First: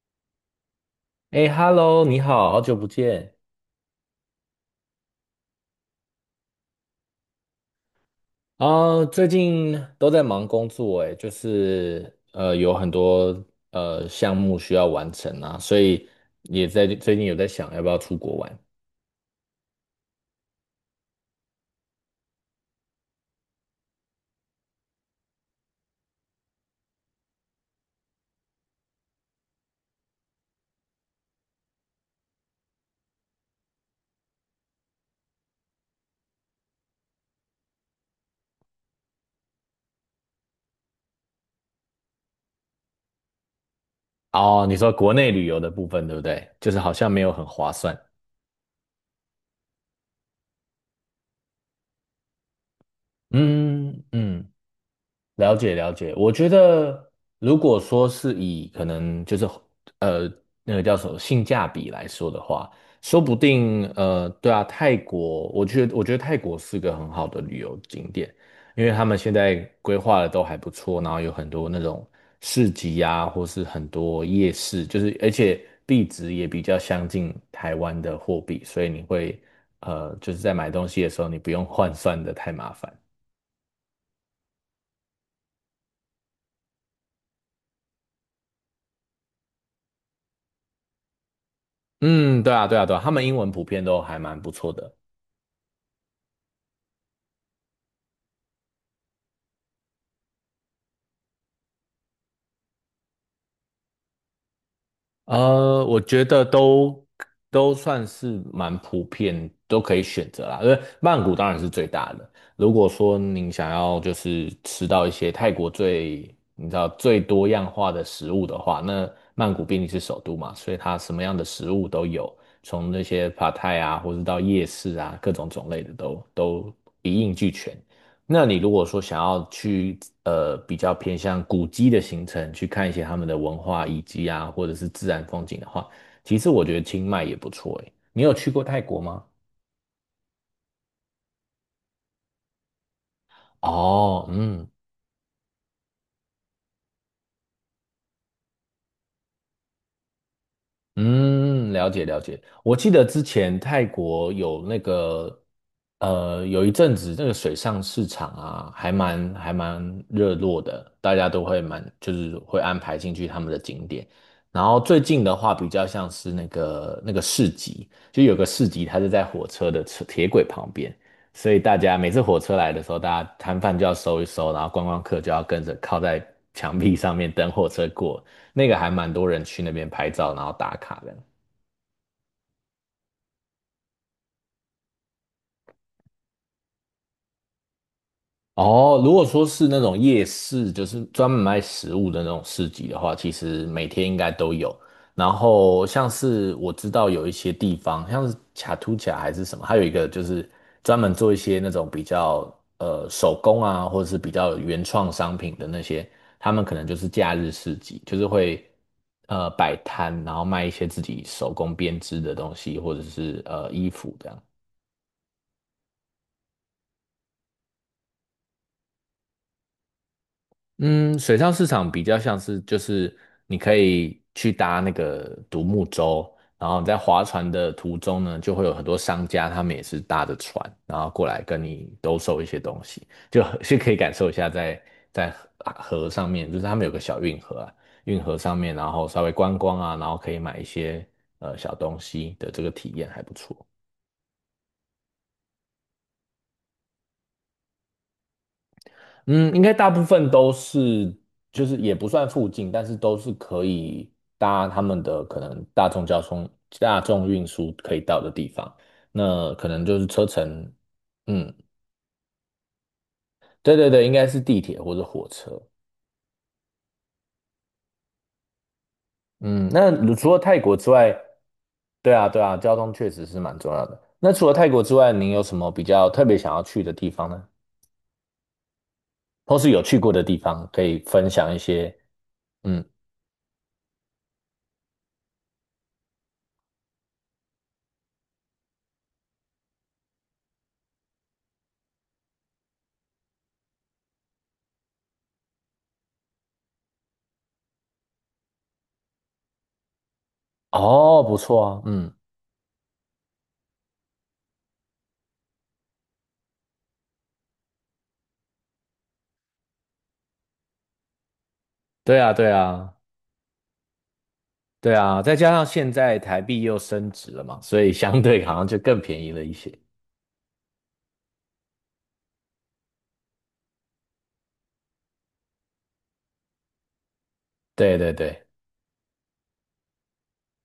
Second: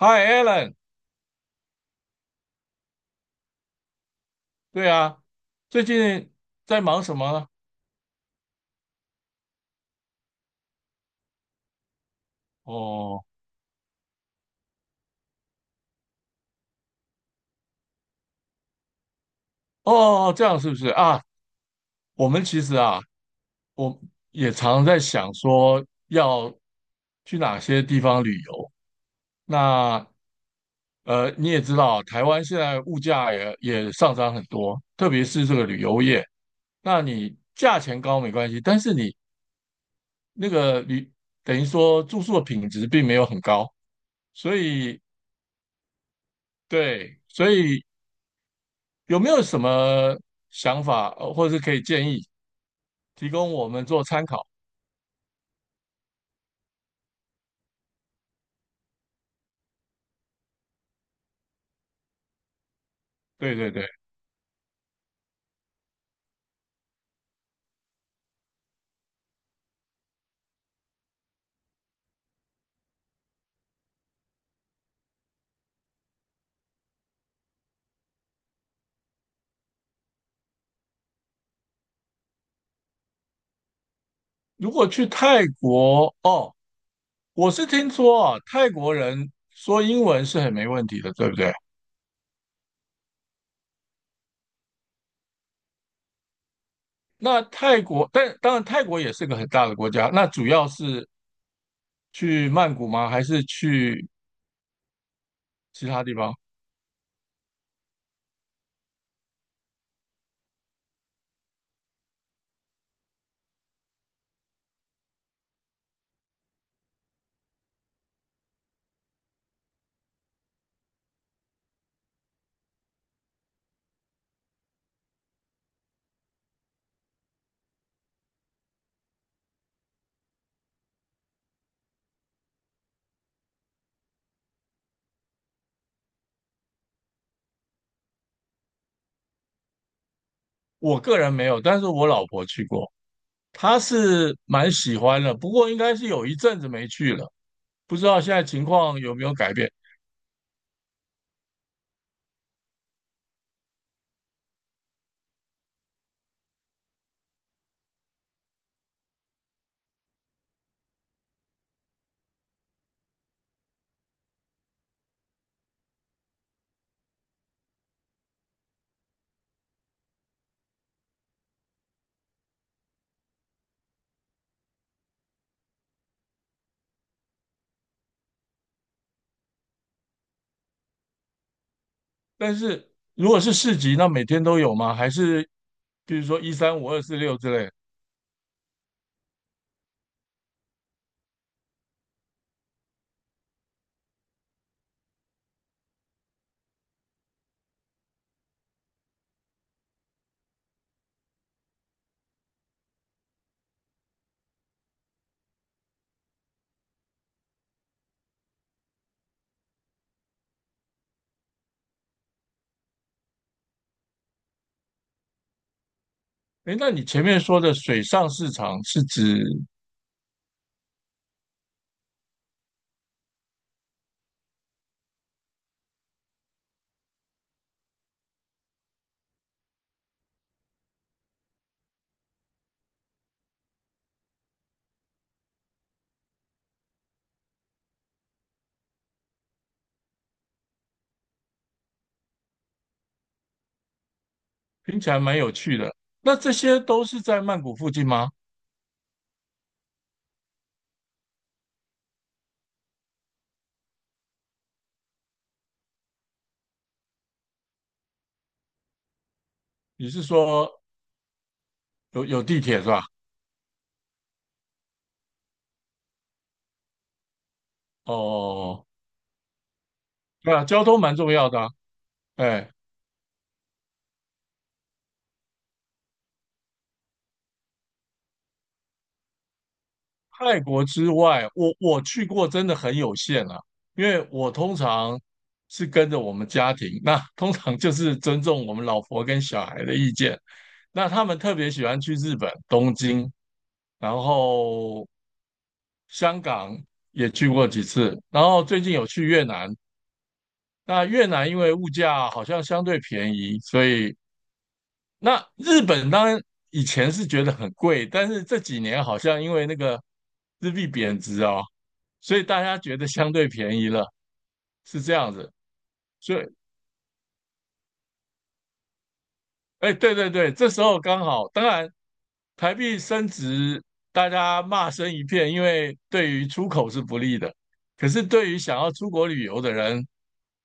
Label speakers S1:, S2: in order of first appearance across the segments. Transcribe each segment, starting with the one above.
S1: Hi Alan，
S2: 哎，Hello，你好，好久不见
S1: 对啊，最近在忙什么呢？
S2: 啊！最近都在忙工作，哎，就是有很
S1: 哦
S2: 多项目需要完成啊，所以也在最近有在想要不要出国玩。
S1: 哦，哦这样是不是啊？我们其实啊，我也常在想说要去哪些地方旅游。那你也知道啊，台湾现在物价也上涨很多，特别是这个旅游业。那你价钱高没关系，但是你那个旅等于说住宿的品质并没有很高，所
S2: 哦，你说
S1: 以
S2: 国内旅游的部分对不对？就是好像没
S1: 对，
S2: 有很
S1: 所
S2: 划
S1: 以。
S2: 算。
S1: 有没有什么想法，或者是可以建议提供我们
S2: 嗯
S1: 做参考？
S2: 嗯，了解了解，我觉得如果说是以可能就是呃那个叫什么性价比来说的话，说不
S1: 对对
S2: 定
S1: 对，
S2: 对啊，泰国，我觉得泰国是个很好的旅游景点，因为他们现在规划的都还不错，然后有很多那种市集啊，或是很多夜市，就是而且币值也比较相近台湾的货币，所以你会就是在买东西的时候，你不用换算的太麻烦。
S1: 如果去泰国，哦，我是听说啊，泰国人说英文是很没问题的，对不对？
S2: 嗯，对啊，对啊，对啊，他们英文普遍都还蛮不错的。
S1: 那泰国，但当然泰国也是个很大的国家，那主要是去曼谷吗？还是去
S2: 呃，
S1: 其
S2: 我
S1: 他地
S2: 觉
S1: 方？
S2: 得都算是蛮普遍，都可以选择啦。因为曼谷当然是最大的。如果说您想要就是吃到一些泰国最你知道最多样化的食物的话，那曼谷毕竟是首都嘛，所以它什么样的食物都有，从那些 p a 啊，或是到夜市啊，各种种类的都一应俱全。那你如果说想要去比较偏向古迹的行程，去看一些他们的文化遗迹啊，或者是自然风景的话，其实我觉得清迈也不错诶。你有去过泰国吗？
S1: 我个人没有，但是我老婆去过，她
S2: 哦，
S1: 是
S2: 嗯，
S1: 蛮喜欢的，不过应该是有一阵子没去了，不知道现在情况有没有改变。
S2: 嗯，了解了解。我记得之前泰国有那个，有一阵子那个水上市场啊，还蛮热络的，大家都会蛮就是会安排进去他们的景点。然后最近的话，比较像是那个市集，就有个市集，它是在火车的车铁轨旁边，所以大家每次火车来的时候，大家摊贩就要收一收，然后观光客就要跟着靠在墙壁上面等火车过。那个还蛮多人去那边拍照，然后打卡的。
S1: 但是如果是市集，那每天都有吗？还是比如说1、3、5、2、4、6之类？
S2: 哦，如果说是那种夜市，就是专门卖食物的那种市集的话，其实每天应该都有。然后像是我知道有一些地方，像是卡图卡还是什么，还有一个就是专门做一些那种比较手工啊，或者是比较原创商品的那些，他们可能就是假日市集，就是会摆摊，然后卖一些自己手工编织的东西，或者是衣服这样。
S1: 诶，那你前面说的水上市场是指
S2: 嗯，水上市场比较像是就是你可以去搭那个独木舟，然后你在划船的途中呢，就会有很多商家，他们也是搭着船，然后过来跟你兜售一些东西，就是可以感受一下在河河上面，就是他们有个小运河啊，运河上面，然后稍微观光啊，然后可以买一些小东西的这个体验还不错。
S1: 听起来蛮有趣的，那这些都是在曼谷附近吗？
S2: 嗯，应该大部分都是，就是也不算附近，但是都是可以搭他们的可能大众交通、大众运输可以到的地方。那可能就是
S1: 你是
S2: 车程，
S1: 说
S2: 嗯，
S1: 有地铁是吧？
S2: 对对对，应该是地铁或者火车。
S1: 哦，哦哦
S2: 嗯，那如除了
S1: 对
S2: 泰
S1: 啊，
S2: 国
S1: 交
S2: 之
S1: 通
S2: 外，
S1: 蛮重要的啊。
S2: 对啊对啊，
S1: 哎，
S2: 交通确实是蛮重要的。那除了泰国之外，您有什么比较特别想要去的地方呢？或是有去过的地
S1: 泰
S2: 方，可
S1: 国
S2: 以
S1: 之
S2: 分
S1: 外，
S2: 享一
S1: 我
S2: 些？
S1: 我去过真的
S2: 嗯，
S1: 很有限啊，因为我通常是跟着我们家庭，那通常就是尊重我们老婆跟小孩的意见。那他们特别喜欢去日本东京，然后香港也去过几次，然后最近有去越南。那
S2: 哦，
S1: 越
S2: 不
S1: 南因
S2: 错
S1: 为
S2: 啊，
S1: 物
S2: 嗯，
S1: 价好像相对便宜，所以那日本当然以前是觉得很贵，但是这几年好像因为那个日币贬值啊，
S2: 对啊
S1: 所以
S2: 对
S1: 大家
S2: 啊。
S1: 觉得相对便宜了，
S2: 对
S1: 是这
S2: 啊，
S1: 样
S2: 再加
S1: 子。
S2: 上现在台
S1: 所以
S2: 币又升值了嘛，所以相对好像就更便宜了一些。
S1: 哎，对对对，这时候刚好，当然台币升值，大家骂声一片，因为对于出口是不利的。
S2: 对
S1: 可
S2: 对
S1: 是
S2: 对，
S1: 对于想要出国旅游的人，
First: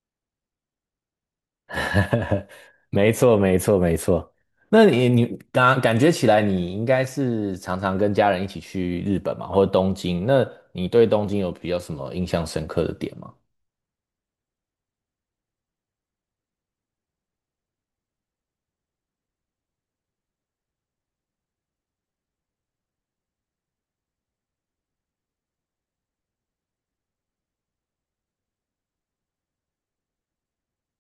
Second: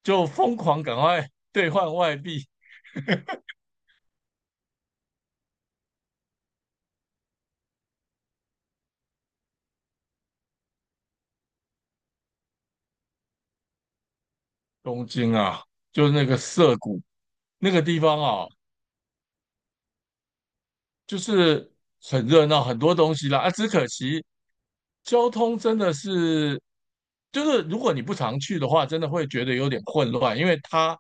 S1: 就疯狂赶快兑换外币。
S2: 没错没错没错。那你感感觉起来，你应该是常常跟家人一起去日本嘛，或者东京。那你对东京有比较什么印象深刻的点吗？
S1: 东京啊，就是那个涩谷那个地方啊，就是很热闹，很多东西啦。啊，只可惜交通真的是，就是如果你不常去的话，真的会觉得有点混乱，因为它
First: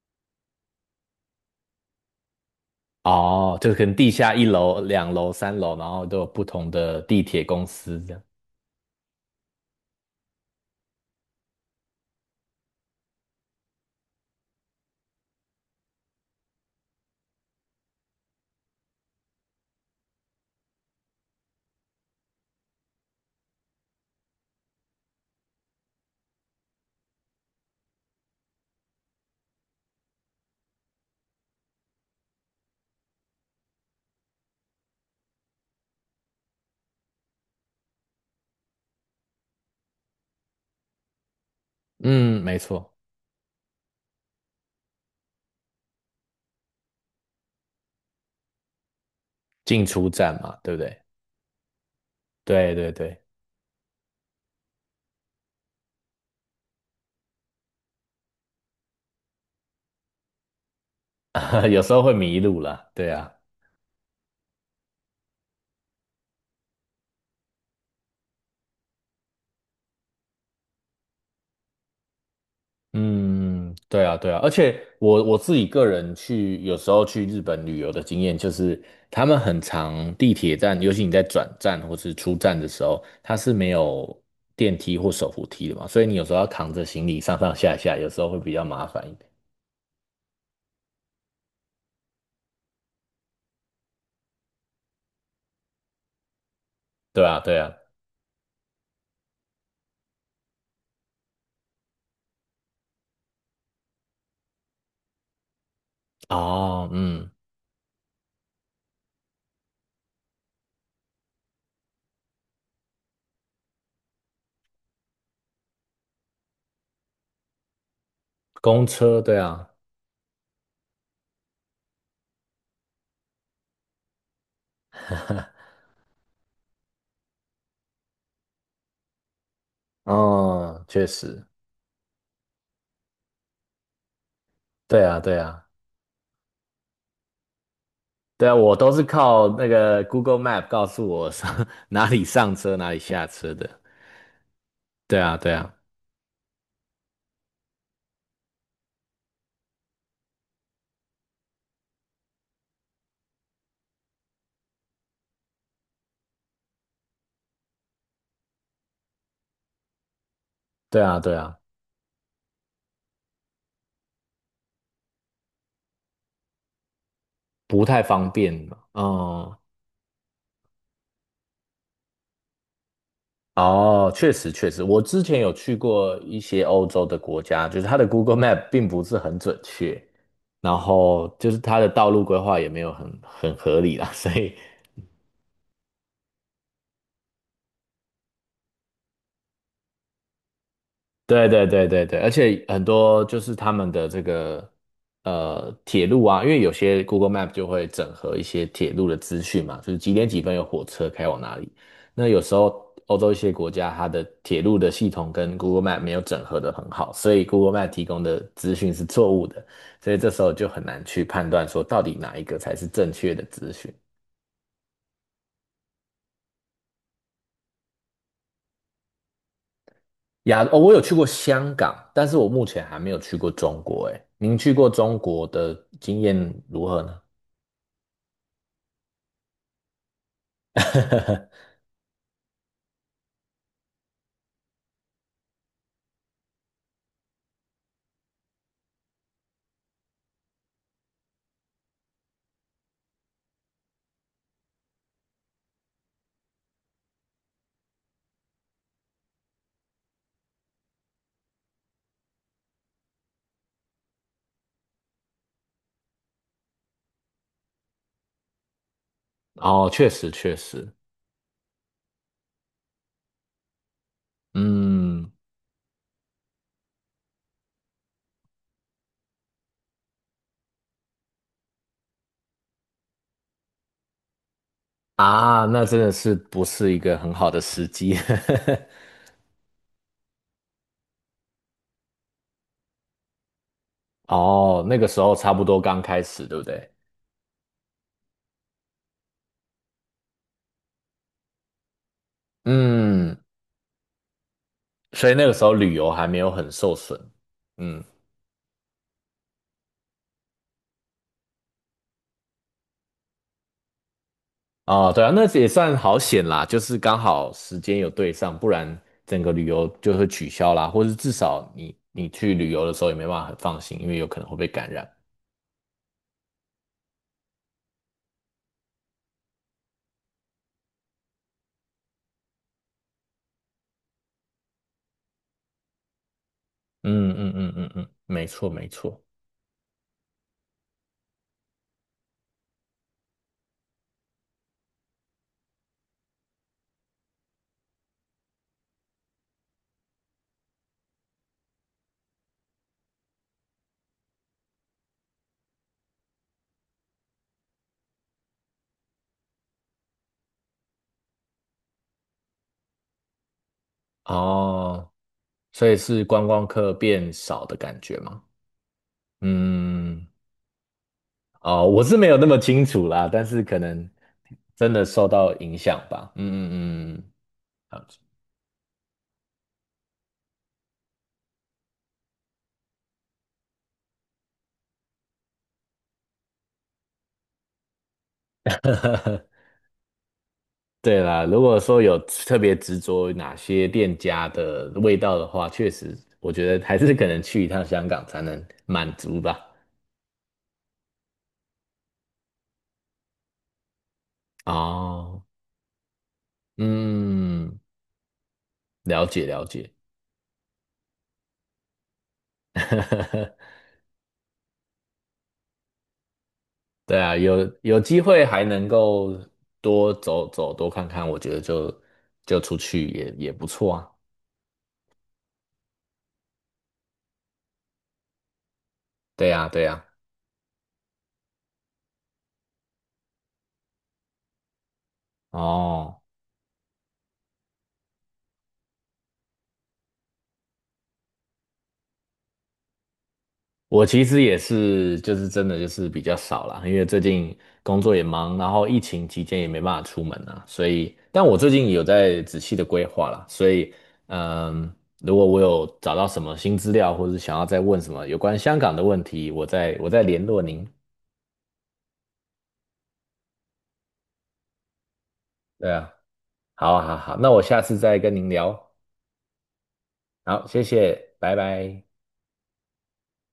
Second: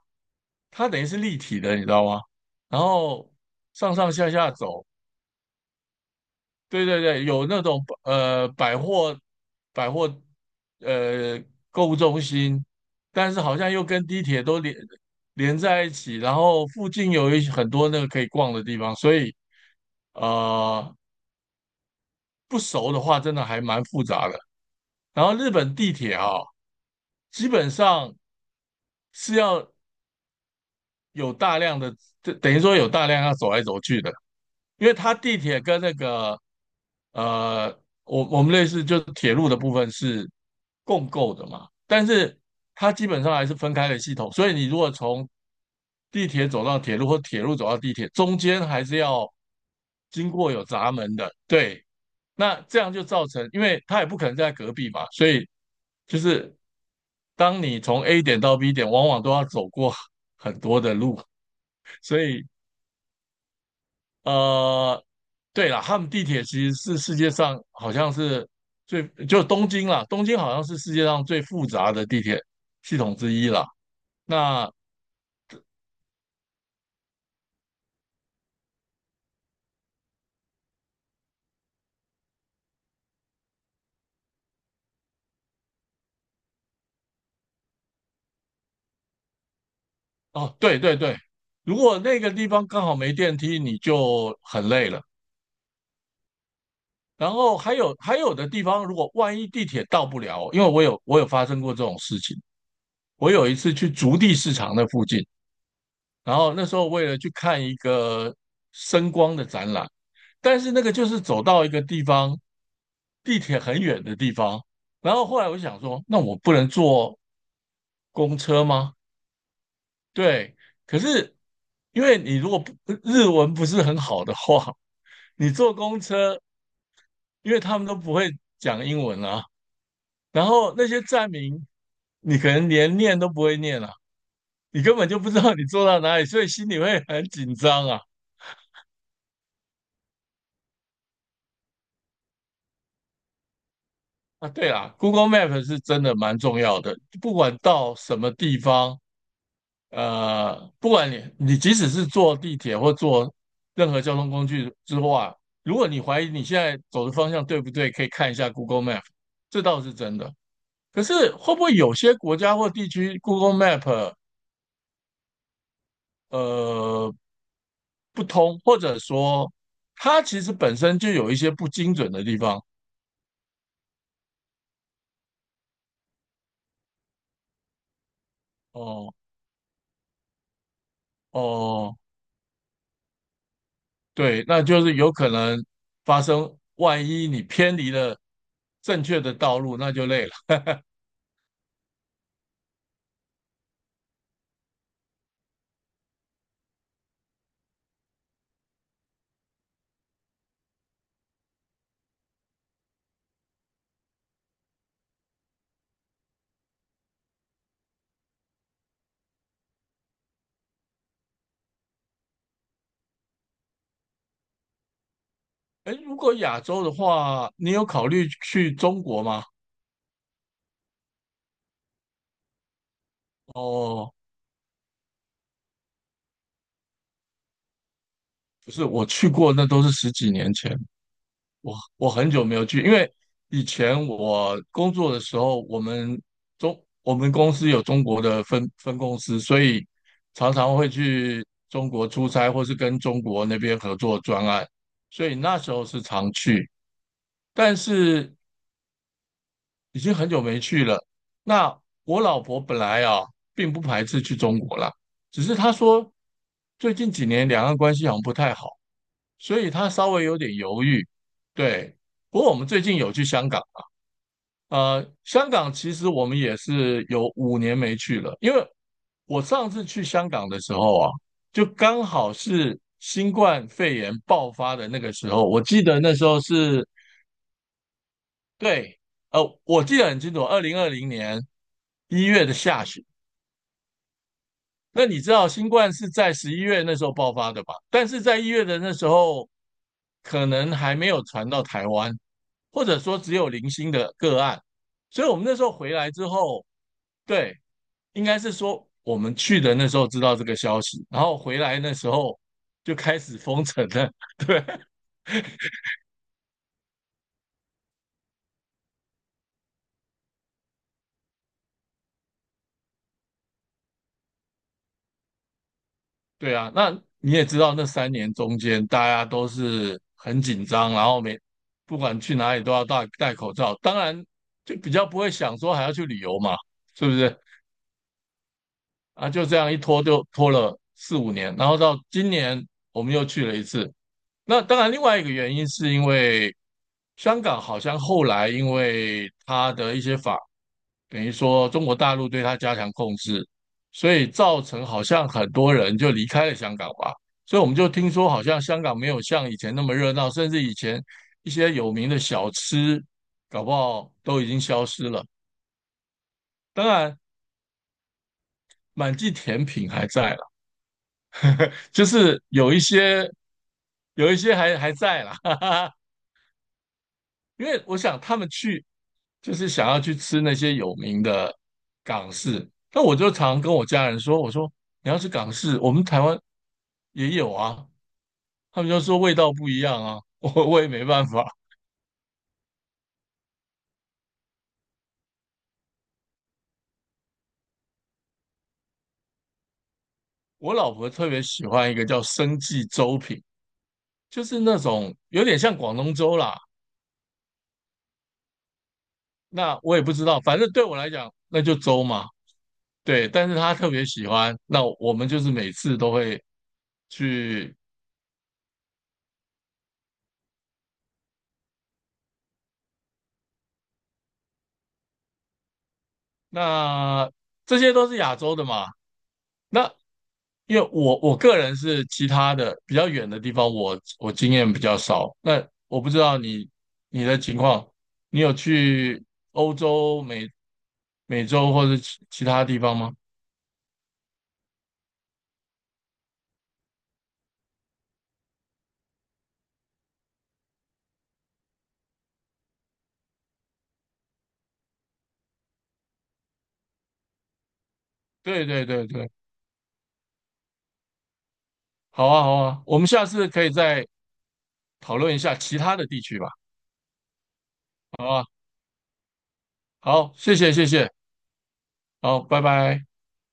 S1: 它等于是立体的，你知道吗？然后
S2: 哦，就是可
S1: 上
S2: 能地
S1: 上下
S2: 下一
S1: 下
S2: 楼、
S1: 走，
S2: 两楼、三楼，然后都有不同
S1: 对对
S2: 的地
S1: 对，
S2: 铁
S1: 有那
S2: 公
S1: 种
S2: 司这样。
S1: 百货呃购物中心，但是好像又跟地铁都连在一起，然后附近有很多那个可以逛的地方，所以呃不熟的话，真的还蛮复杂的。然后日本地铁啊、基本上是要有大量的，等于说有大量要走来走去的，因为它地铁跟那个呃，我们类似就是铁路的部分是共构的嘛，但是
S2: 嗯，没
S1: 它
S2: 错，
S1: 基本上还是分开的系统，所以你如果从地铁走到铁路或铁路走到地铁，中间还是要
S2: 进出
S1: 经
S2: 站
S1: 过
S2: 嘛，
S1: 有
S2: 对不
S1: 闸
S2: 对？
S1: 门的，对，那
S2: 对
S1: 这
S2: 对
S1: 样就
S2: 对，
S1: 造成，因为它也不可能在隔壁嘛，所以就是当你从 A 点到 B 点，往往都要走过很多的路，
S2: 有时候会
S1: 所
S2: 迷
S1: 以
S2: 路啦，对啊。
S1: 呃，对了，他们地铁其实是世界上好像是最，就东京啦，东京好像是世界上最复杂的地铁系统之一啦。
S2: 嗯，对啊，对啊，而
S1: 那
S2: 且我自己个人去有时候去日本旅游的经验就是，他们很长地铁站，尤其你在转站或是出站的时候，它是没有电梯或手扶梯的嘛，所以你有时候要扛着行李上上下下，有时候会比较麻烦一点。
S1: 哦，对对对，如果那个地方刚好没电梯，你就很累了。
S2: 对
S1: 然
S2: 啊，对
S1: 后
S2: 啊，
S1: 还有的地方，如果万一地铁到不了，因为我有发生过这种事情，我有一次去竹地市场那附近。然后那时候
S2: 哦，
S1: 为了去
S2: 嗯，
S1: 看一个声光的展览，但是那个就是走到一个地方，地铁很远的地方。然后后来我就想说，那我不能坐公车
S2: 公
S1: 吗？
S2: 车，对啊。
S1: 对，可是因为你如果不日文不是很好的话，你坐 公车，因为他们都不会讲英文啊，然后
S2: 哦，
S1: 那些
S2: 确
S1: 站
S2: 实，
S1: 名你可能连念都不会念啊，你根
S2: 对
S1: 本
S2: 啊，
S1: 就不
S2: 对
S1: 知道你
S2: 啊，
S1: 坐到哪里，所以心里会很紧张啊。
S2: 对啊，我都是靠那个 Google Map 告诉我上 哪里上车，哪里下车的。
S1: 啊，对啦
S2: 对
S1: ，Google
S2: 啊，对
S1: Map
S2: 啊，
S1: 是真的蛮重要的，不管到什么地方，不管你即使是坐地铁或坐任何交通工具之外，如果你怀疑你现在走的方向对不对，可以看一下 Google Map,这倒是真的。
S2: 对
S1: 可
S2: 啊，
S1: 是
S2: 对
S1: 会
S2: 啊。
S1: 不会有些国家或地区 Google Map 呃
S2: 不太
S1: 不
S2: 方便
S1: 通，
S2: 嘛。
S1: 或者说
S2: 嗯，
S1: 它其实本身就有一些不精准的地方？
S2: 哦，确实确实，我之前有去过一些欧洲的国家，就是它的 Google Map 并不
S1: 哦
S2: 是很准确，然后就是它的
S1: 哦，
S2: 道路规划也没有很合理啦，所
S1: 对，
S2: 以
S1: 那就是有可能发生，万一你偏离了正确的道路，那就累了。
S2: 对对对对对，而且很多就是他们的这个铁路啊，因为有些 Google Map 就会整合一些铁路的资讯嘛，就是几点几分有火车开往哪里。那有时候欧洲一些国家它的铁路的系统跟 Google Map 没有整合的很好，所以 Google Map 提供的资讯是错误的，所以这时候就很难去判断说到底哪一个才是正确的资讯。
S1: 哎，如果亚洲的话，你有考虑去中国吗？
S2: 亚，哦，我有去过香港，但是我目前还没有去过中国。
S1: 哦，
S2: 哎，您去过中国的经验如何呢？
S1: 不是，我去过，那都是十几年前，我很久没有去，因为以前我工作的时候，我们公司有中国的分公司，所以常常会去中国出差，或是跟中国那边合作专案，所以那时候是常去。但是已经很久没去了。那我老婆本来啊，并不排斥去中国啦，只是她说最近几年两岸关系好像不太好，所以
S2: 哦，
S1: 她稍
S2: 确
S1: 微
S2: 实
S1: 有点
S2: 确
S1: 犹
S2: 实，
S1: 豫。对，不过我们最近有去香港，
S2: 嗯
S1: 香港其实我们也是有五年没去了，因为我上次去香港的时候啊，就刚好是新冠肺炎爆发的那个时候，我
S2: 啊，
S1: 记
S2: 那真
S1: 得
S2: 的
S1: 那时
S2: 是
S1: 候
S2: 不
S1: 是
S2: 是一个很好的时机。
S1: 对，我记得很清楚，2020年一月的下旬。
S2: 哦，那
S1: 那
S2: 个时
S1: 你知
S2: 候
S1: 道
S2: 差不
S1: 新
S2: 多
S1: 冠
S2: 刚
S1: 是
S2: 开
S1: 在
S2: 始，
S1: 十
S2: 对
S1: 一
S2: 不
S1: 月
S2: 对？
S1: 那时候爆发的吧？但是在一月的那时候，可能还没有传到台湾，或者说只
S2: 嗯，
S1: 有零星的个案。所以
S2: 所以
S1: 我
S2: 那
S1: 们
S2: 个
S1: 那时
S2: 时
S1: 候
S2: 候
S1: 回
S2: 旅
S1: 来
S2: 游还
S1: 之
S2: 没有
S1: 后，
S2: 很受损。
S1: 对，
S2: 嗯，
S1: 应该是说我们去的那时候知道这个消息，然后回来那时候就开始封城了。
S2: 哦，对啊，那也算好险啦，就是刚好时间有对上，不然整个旅游就会取消啦，或是至少你去旅游的时候也没办法很放心，因为有可能会被感染。
S1: 对啊，那你也知道，那3年中间大家都是很紧张，然后每不管去哪里都要戴口罩。当然，就比较不会想说还要去旅游嘛，是不
S2: 嗯
S1: 是？
S2: 嗯嗯嗯嗯，嗯没错没错。
S1: 啊，就这样一拖就拖了4、5年，然后到今年我们又去了一次。那当然，另外一个原因是因为香港好像后来因为它的一些等于说中国大陆对他加强控制，所以造成好像很多人就离开了香港吧。所以我们就听说，好像香港没有像以前那么热闹，甚至以前一些有名的小吃，搞不好都已经消失
S2: 哦，
S1: 了。
S2: 所以是观光
S1: 当
S2: 客
S1: 然，
S2: 变少的感觉吗？
S1: 满记甜品还
S2: 嗯，
S1: 在了，
S2: 哦，我
S1: 就
S2: 是没有
S1: 是
S2: 那么
S1: 有一
S2: 清楚啦，
S1: 些
S2: 但是可能
S1: 有一些还
S2: 真的
S1: 在
S2: 受
S1: 啦，
S2: 到
S1: 哈哈
S2: 影
S1: 哈。
S2: 响吧。嗯嗯嗯，
S1: 因为我
S2: 好
S1: 想他们去就是想要去吃那些有名的港式，那我就常跟我家人说，我说。你要是港式，我们台湾也有啊，他们就说味道不一样啊，我也 没
S2: 对
S1: 办
S2: 啦，
S1: 法。
S2: 如果说有特别执着于哪些店家的味道的话，确实，我觉得还是可能去一趟香港才能满足吧。
S1: 我老婆特别喜欢一个叫生记粥品，就是那种
S2: 哦，
S1: 有点像广东粥啦。
S2: 嗯，了解了
S1: 那
S2: 解。
S1: 我也不知道，反正对我来讲那就粥嘛。对，但是她 特别喜欢，那我们就是每次都会
S2: 对啊，有
S1: 去。
S2: 有机会还能够多走走，多看看，我觉得就出去也不错啊。
S1: 那这些都是亚洲的嘛，
S2: 对啊，对
S1: 那
S2: 啊。
S1: 因为我个人是其他的比较远的地方我经验比较少。那我不知
S2: 哦，
S1: 道你的情况，你有去欧洲、美洲或者其他地方吗？
S2: 我其实也是，就是真的就是比较少啦，因为最近工作也忙，然后疫情期间也没办法出门啊，所以，但我最近有在仔细的规划啦，所以，嗯，如果我有找到什么新资料，或是想要再问什么有关
S1: 对
S2: 香
S1: 对
S2: 港的
S1: 对
S2: 问
S1: 对，
S2: 题，我再联络您。
S1: 好啊好啊，我们下次可以再讨论一下其
S2: 对
S1: 他的
S2: 啊，
S1: 地区吧。
S2: 好啊，好啊好好啊那我下次再
S1: 好
S2: 跟
S1: 啊，
S2: 您聊。
S1: 好，谢
S2: 好，
S1: 谢
S2: 谢
S1: 谢谢，
S2: 谢，拜拜。
S1: 好，拜拜。